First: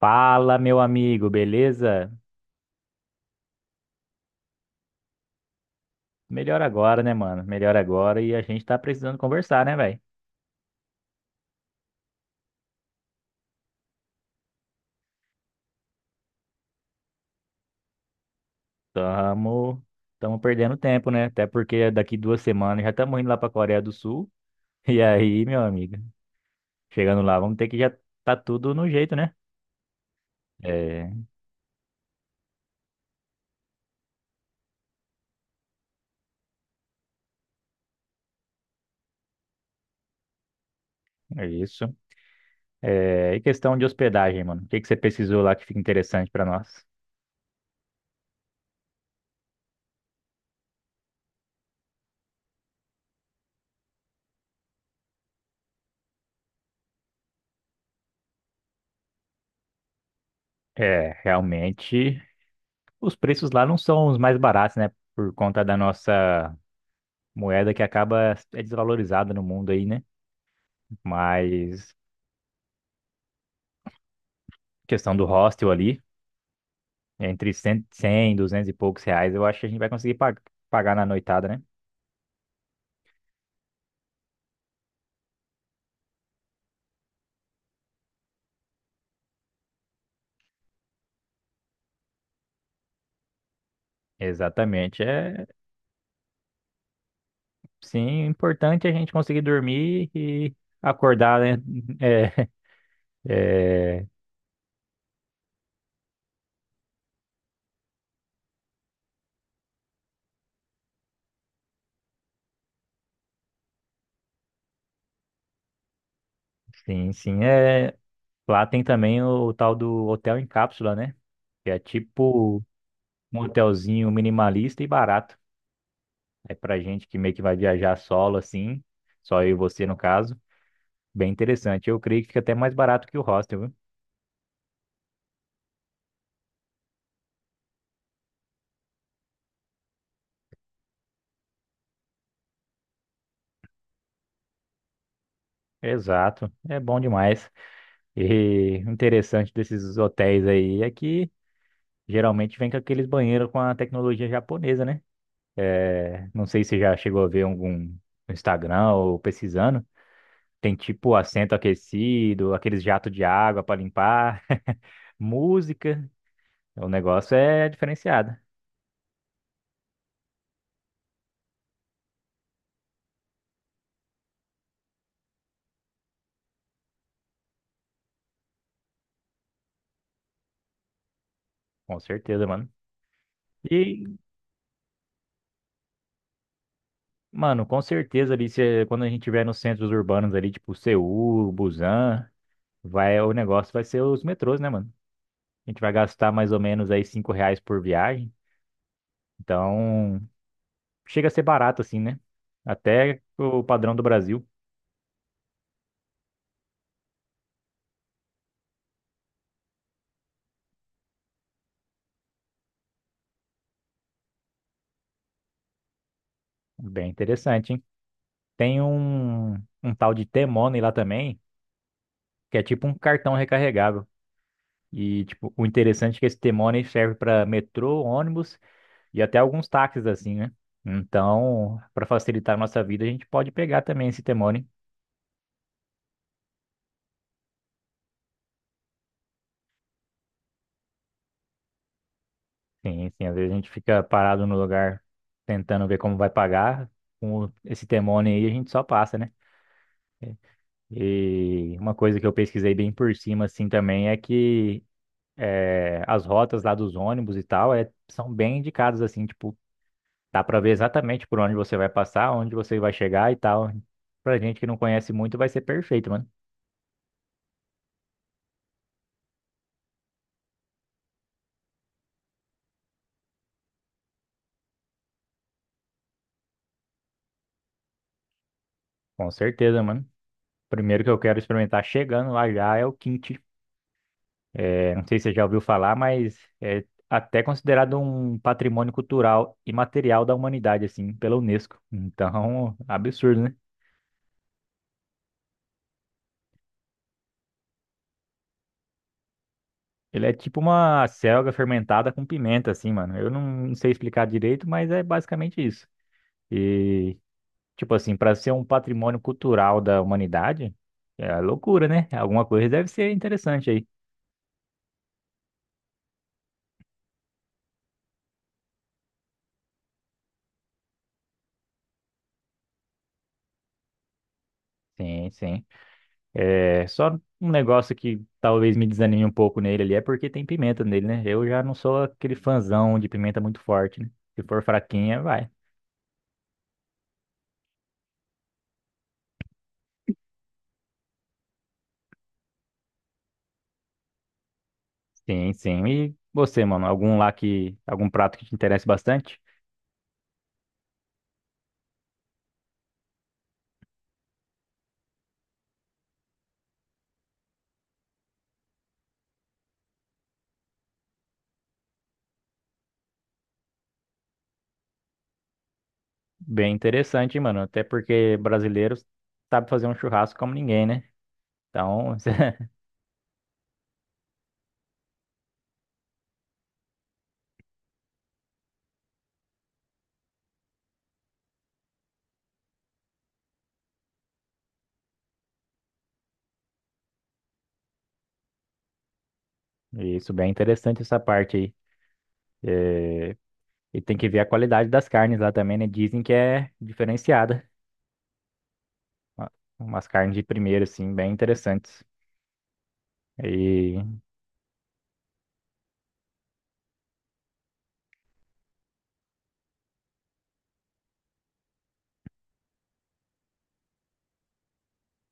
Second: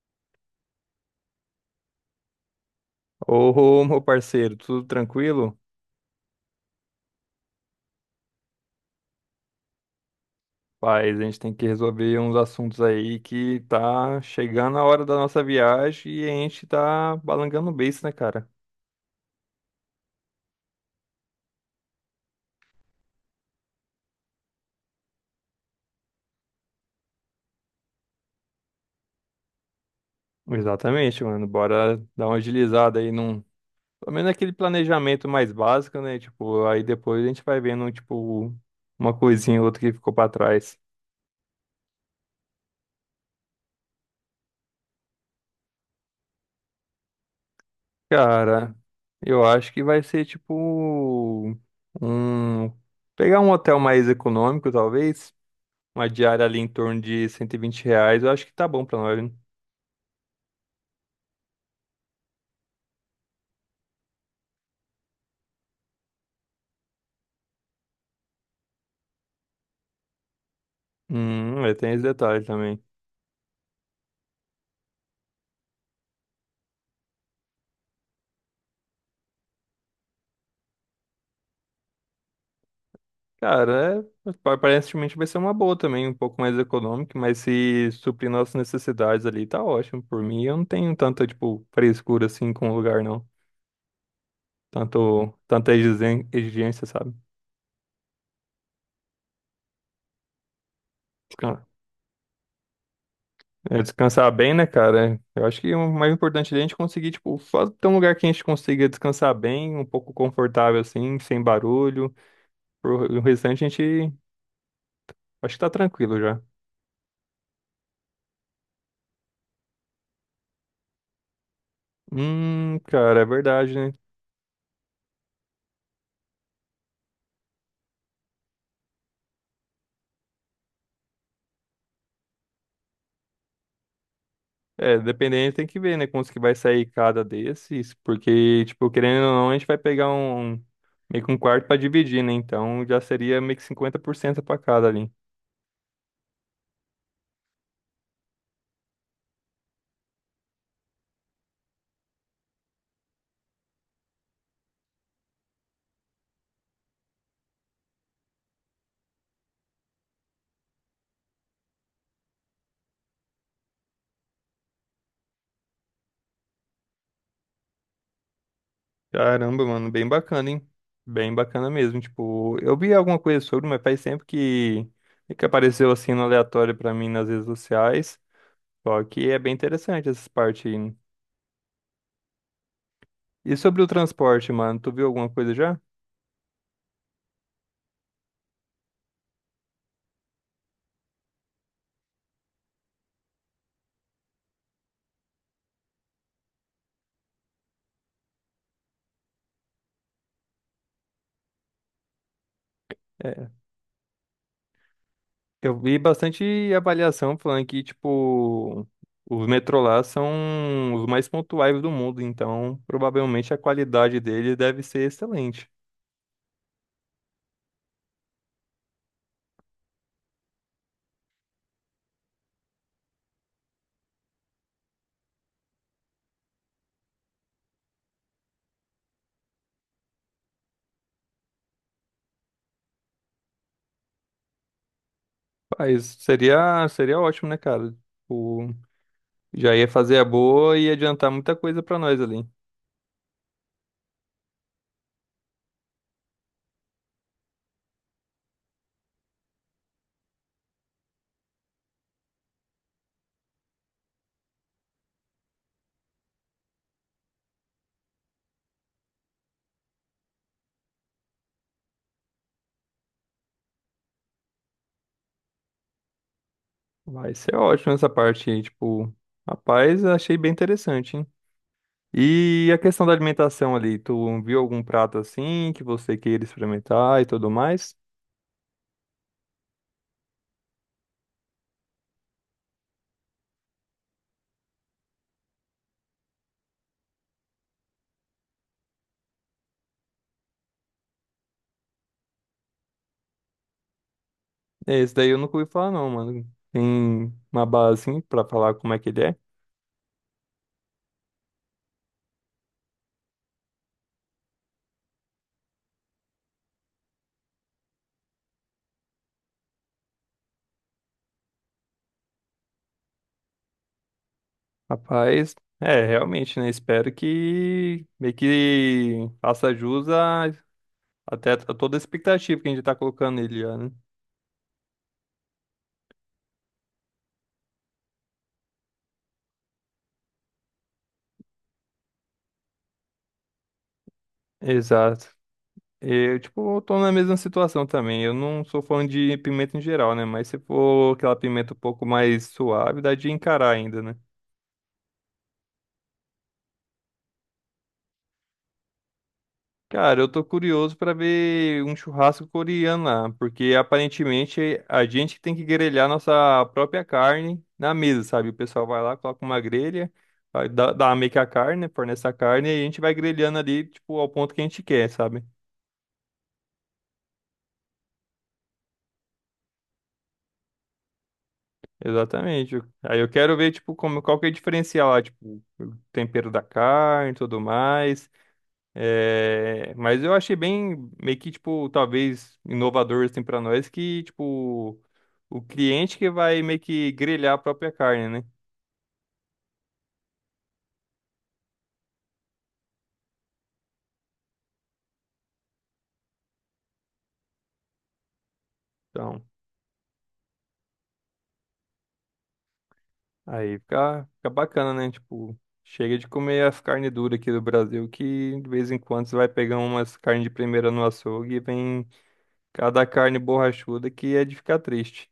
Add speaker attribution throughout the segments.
Speaker 1: Fala, meu amigo, beleza?
Speaker 2: Ô, meu parceiro, tudo tranquilo?
Speaker 1: Melhor agora, né, mano? Melhor agora e a gente tá precisando conversar, né, velho?
Speaker 2: Paz, a gente tem que resolver uns assuntos aí que tá chegando a hora da nossa viagem e a gente tá balangando o beiço, né, cara?
Speaker 1: Tamo, tamo perdendo tempo, né? Até porque daqui 2 semanas já estamos indo lá pra Coreia do Sul. E aí, meu amigo, chegando lá, vamos ter que já tá tudo no jeito, né? É,
Speaker 2: Exatamente, mano. Bora dar uma agilizada aí num. Pelo menos aquele planejamento mais básico, né? Tipo, aí depois a gente vai vendo, tipo, uma coisinha ou outra que ficou pra trás.
Speaker 1: é isso. É, e questão de hospedagem, mano. O que que você pesquisou lá que fica interessante pra nós?
Speaker 2: Cara, eu acho que vai ser, tipo, um. Pegar um hotel mais econômico, talvez. Uma diária ali em torno de R$ 120, eu acho que tá bom pra nós, né?
Speaker 1: É, realmente, os preços lá não são os mais baratos, né? Por conta da nossa moeda que acaba é desvalorizada no mundo aí, né?
Speaker 2: É, tem
Speaker 1: Mas
Speaker 2: esse detalhe também.
Speaker 1: questão do hostel ali, entre 100, 100, 200 e poucos reais, eu acho que a gente vai conseguir pagar na noitada, né?
Speaker 2: Cara, é, aparentemente vai ser uma boa também, um pouco mais econômica, mas se suprir nossas necessidades ali, tá ótimo. Por mim, eu não tenho tanta, tipo, frescura assim com o lugar, não.
Speaker 1: Exatamente. É,
Speaker 2: Tanta exigência, sabe?
Speaker 1: sim, importante a gente conseguir dormir e acordar, né?
Speaker 2: Descan- é,
Speaker 1: É, é,
Speaker 2: descansar bem, né, cara? Eu acho que o mais importante ali é a gente conseguir, tipo, ter um lugar que a gente consiga descansar bem, um pouco confortável assim, sem barulho. O restante a gente acho que tá tranquilo já.
Speaker 1: sim, sim. É, lá tem também tal do hotel em cápsula, né? Que é tipo
Speaker 2: Cara, é
Speaker 1: um
Speaker 2: verdade, né?
Speaker 1: hotelzinho minimalista e barato. É pra gente que meio que vai viajar solo assim, só eu e você no caso. Bem interessante. Eu creio que fica até mais barato que o hostel, viu?
Speaker 2: É, dependendo, tem que ver, né? Quantos que vai sair cada desses. Porque, tipo, querendo ou não, a gente vai pegar um, meio que um quarto pra dividir, né? Então já seria meio que 50% pra cada ali.
Speaker 1: Exato. É bom demais. E o interessante desses hotéis aí é que geralmente vem com aqueles banheiros com a tecnologia japonesa, né? Não sei se você já chegou a ver algum no Instagram ou pesquisando. Tem tipo assento aquecido, aqueles jatos de água para limpar, música. O negócio é diferenciado.
Speaker 2: Caramba, mano, bem bacana, hein? Bem bacana mesmo. Tipo, eu vi alguma coisa sobre, mas faz tempo que apareceu assim no aleatório pra mim nas redes sociais. Só que é bem interessante essas partes aí, né?
Speaker 1: Com certeza, mano.
Speaker 2: E sobre o
Speaker 1: E,
Speaker 2: transporte, mano, tu viu alguma coisa já?
Speaker 1: mano, com certeza ali, se, quando a gente estiver nos centros urbanos ali, tipo Seul, Busan, vai, o negócio vai ser os metrôs, né, mano? A gente vai gastar mais ou menos aí 5 reais por viagem. Então, chega a ser barato assim, né? Até
Speaker 2: É,
Speaker 1: o padrão do Brasil.
Speaker 2: eu vi bastante avaliação falando que, tipo, os metrô lá são os mais pontuais do mundo, então provavelmente a qualidade dele deve ser excelente.
Speaker 1: Bem interessante, hein? Tem um, um tal de T-Money lá também, que é tipo um cartão recarregável. E, tipo, o interessante é que esse T-Money serve para metrô, ônibus e até alguns táxis, assim, né? Então, para facilitar a nossa vida, a gente pode pegar também esse t.
Speaker 2: Mas seria ótimo, né, cara? Tipo, já ia fazer a boa e ia adiantar muita coisa pra nós ali.
Speaker 1: Sim, sim. Às vezes a gente fica parado no lugar tentando ver como vai pagar. Com esse demônio aí, a gente só passa, né? E uma coisa que eu pesquisei bem por cima, assim, também é que as rotas lá dos ônibus e tal é, são bem indicadas, assim, tipo, dá pra ver exatamente por onde você vai passar, onde você vai chegar e tal. Pra gente que não conhece muito, vai ser perfeito, mano.
Speaker 2: Vai ser ótimo essa parte aí, tipo, rapaz, achei bem interessante, hein? E a questão da alimentação ali, tu viu algum prato assim que você queira experimentar e tudo mais?
Speaker 1: Com certeza, mano. Primeiro que eu quero experimentar chegando lá já é o quinto. Eu não sei se você já ouviu falar, mas é até considerado um patrimônio cultural imaterial da humanidade, assim, pela Unesco. Então, absurdo, né?
Speaker 2: É, esse daí eu nunca ouvi falar não, mano. Tem uma base assim pra falar como é que ele é.
Speaker 1: Ele é tipo uma selga fermentada com pimenta, assim, mano. Eu não sei explicar direito, mas é basicamente isso. E, tipo assim, para ser um patrimônio cultural da humanidade, é loucura, né? Alguma coisa deve ser interessante aí.
Speaker 2: Rapaz, é, realmente, né? Espero que meio que faça até a toda a expectativa que a gente tá colocando nele, já, né?
Speaker 1: Sim, sim. É, só um negócio que talvez me desanime um pouco nele ali é porque tem pimenta nele, né? Eu já não sou aquele fãzão de pimenta muito forte, né? Se for fraquinha,
Speaker 2: Exato.
Speaker 1: vai.
Speaker 2: Eu, tipo, tô na mesma situação também. Eu não sou fã de pimenta em geral, né? Mas se for aquela pimenta um pouco mais suave, dá de encarar ainda, né?
Speaker 1: Sim, sim. E você, mano, algum lá que, algum prato que te interessa bastante?
Speaker 2: Cara, eu tô curioso pra ver um churrasco coreano lá, porque aparentemente a gente que tem que grelhar nossa própria carne na mesa, sabe? O pessoal vai lá, coloca uma grelha, vai dar meio que a carne, né? Fornece a carne e a gente vai grelhando ali, tipo, ao ponto que a gente quer, sabe?
Speaker 1: Bem interessante, hein, mano. Até porque brasileiros sabe fazer um churrasco como ninguém, né? Então,
Speaker 2: Exatamente. Aí eu quero ver, tipo, como, qual que é o diferencial lá, tipo, o tempero da carne e tudo mais. É, mas eu achei bem, meio que, tipo, talvez inovador, assim, pra nós, que, tipo, o cliente que vai meio que grelhar a própria carne, né?
Speaker 1: isso, bem interessante essa parte aí. É, e tem que ver a qualidade das carnes lá também, né? Dizem que é diferenciada.
Speaker 2: Então,
Speaker 1: Uma- Umas carnes de primeiro, assim, bem interessantes.
Speaker 2: aí
Speaker 1: E
Speaker 2: fica bacana, né? Tipo, chega de comer as carnes duras aqui do Brasil, que de vez em quando você vai pegar umas carnes de primeira no açougue e vem cada carne borrachuda que é de ficar triste.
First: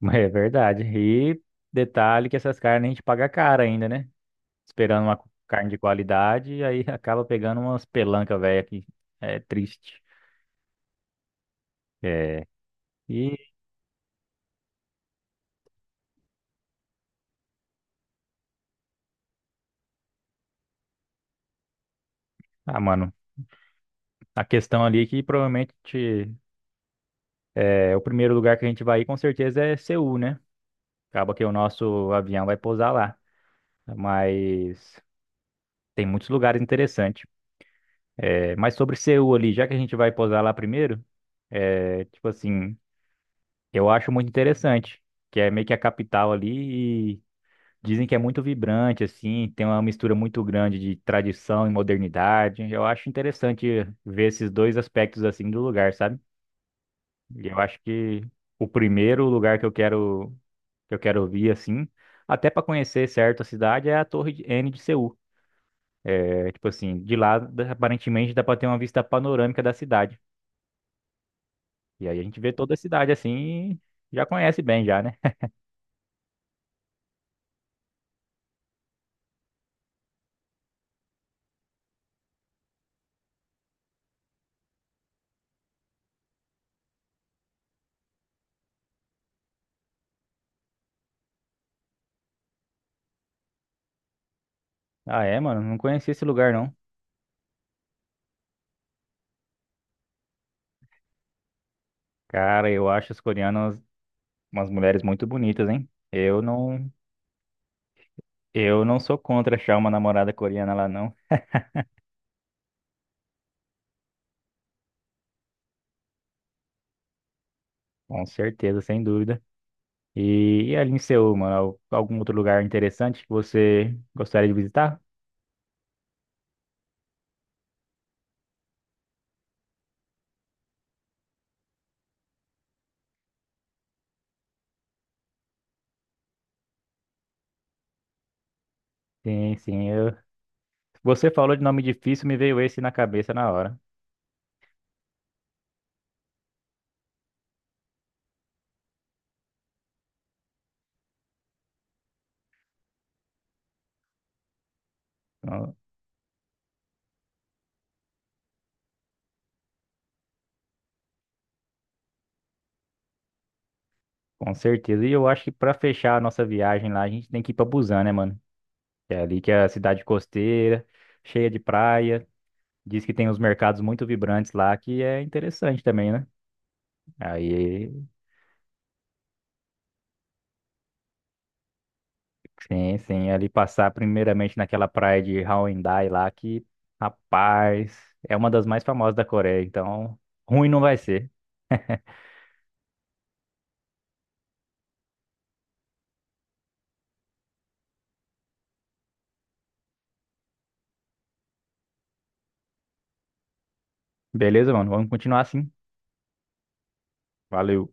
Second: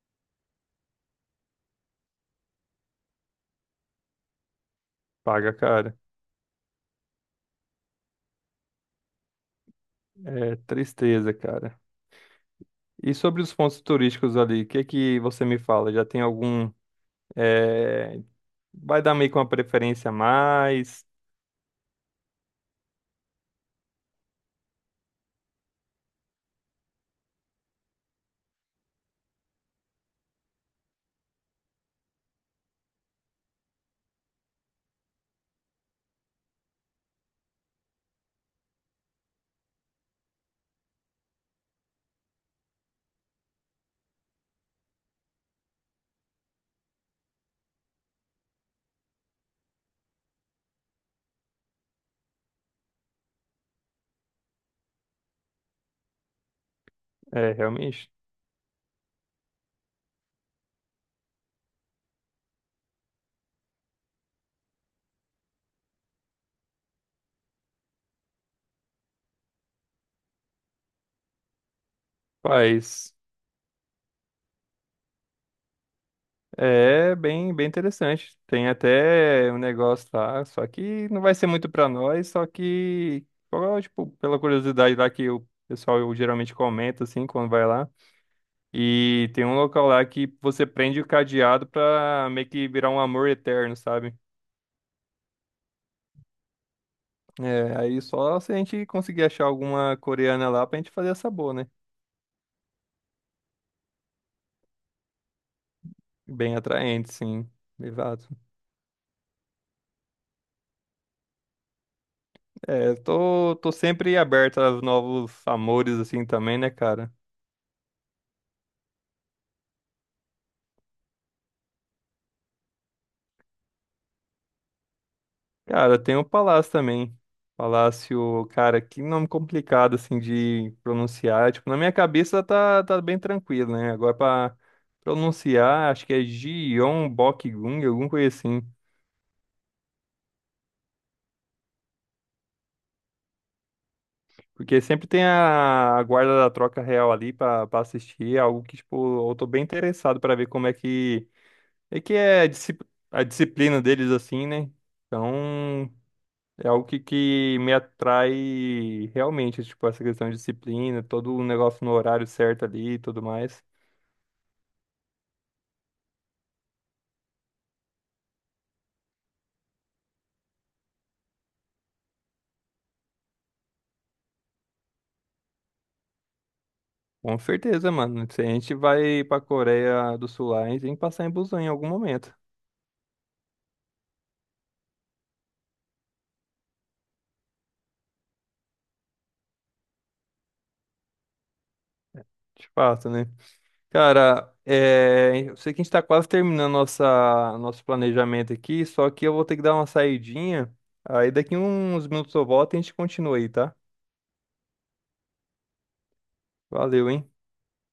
Speaker 1: é verdade. E detalhe que essas carnes a gente paga caro ainda, né? Esperando uma
Speaker 2: Paga,
Speaker 1: carne de
Speaker 2: cara.
Speaker 1: qualidade, e aí acaba pegando umas pelancas velha que é triste.
Speaker 2: É tristeza, cara.
Speaker 1: É.
Speaker 2: E
Speaker 1: E,
Speaker 2: sobre os pontos turísticos ali, o que que você me fala? Já tem algum... é, vai dar meio que uma preferência a mais.
Speaker 1: ah, mano, a questão ali é que provavelmente o primeiro lugar que a gente vai ir com certeza é Seul, né? Acaba que o nosso avião vai pousar lá. Mas tem muitos lugares interessantes. É, mas sobre Seul ali, já que a gente vai pousar lá primeiro, é, tipo assim. Eu acho muito interessante, que é meio que a capital ali e dizem que é muito vibrante, assim, tem uma mistura muito grande de tradição e modernidade. Eu acho interessante ver esses dois aspectos assim do lugar, sabe? E
Speaker 2: É,
Speaker 1: eu acho
Speaker 2: realmente.
Speaker 1: que o primeiro lugar que eu quero vir assim, até para conhecer certo a cidade é a N de Seul. É tipo assim, aparentemente dá para ter uma vista panorâmica da cidade. E aí a gente vê toda a cidade
Speaker 2: Faz.
Speaker 1: assim, e já conhece bem já, né?
Speaker 2: É bem, bem interessante. Tem até um negócio lá, só que não vai ser muito pra nós, só que, ó, tipo, pela curiosidade lá que o pessoal geralmente comenta, assim, quando vai lá. E tem um local lá que você prende o cadeado pra meio que virar um amor eterno, sabe?
Speaker 1: Ah, é, mano, não conhecia esse lugar não.
Speaker 2: É, aí só se a gente conseguir achar alguma coreana lá pra gente fazer essa boa, né?
Speaker 1: Cara, eu acho as coreanas umas mulheres muito bonitas, hein?
Speaker 2: Bem atraente, sim. Exato.
Speaker 1: Eu não sou contra achar uma namorada coreana lá, não.
Speaker 2: É, eu tô sempre aberto a novos amores, assim, também, né, cara?
Speaker 1: Com certeza, sem dúvida. E ali em Seul, mano, algum outro lugar interessante que você gostaria de visitar?
Speaker 2: Cara, tem o Palácio também. Palácio, cara, que nome complicado, assim, de pronunciar. Tipo, na minha cabeça tá bem tranquilo, né? Agora pra pronunciar, acho que é Gyeongbokgung, alguma coisa assim.
Speaker 1: Sim, sim. Eu... Você falou de nome difícil, me veio esse na cabeça na hora.
Speaker 2: Porque sempre tem a guarda da troca real ali pra assistir. É algo que, tipo, eu tô bem interessado pra ver como é que é, que é a a disciplina deles, assim, né?
Speaker 1: Então,
Speaker 2: Então. É algo que me atrai realmente, tipo, essa questão de disciplina, todo o negócio no horário certo ali e tudo mais.
Speaker 1: com certeza. E eu acho que pra fechar a nossa viagem lá, a gente tem que ir pra Busan, né, mano? Que é ali que é a cidade costeira, cheia de praia. Diz que tem uns mercados muito vibrantes lá que é interessante também, né?
Speaker 2: Com
Speaker 1: Aí,
Speaker 2: certeza, mano. Se a gente vai pra Coreia do Sul lá, a gente tem que passar em Busan em algum momento.
Speaker 1: sim, sim, ali passar primeiramente naquela praia de Haeundae lá que, rapaz, é uma das mais famosas da Coreia, então ruim não vai ser.
Speaker 2: De fato, né? Cara, é... eu sei que a gente tá quase terminando nossa... nosso planejamento aqui, só que eu vou ter que dar uma saidinha. Aí daqui uns minutos eu volto e a gente continua aí, tá?
Speaker 1: Beleza, mano? Vamos continuar assim.
Speaker 2: Valeu, hein?
Speaker 1: Valeu.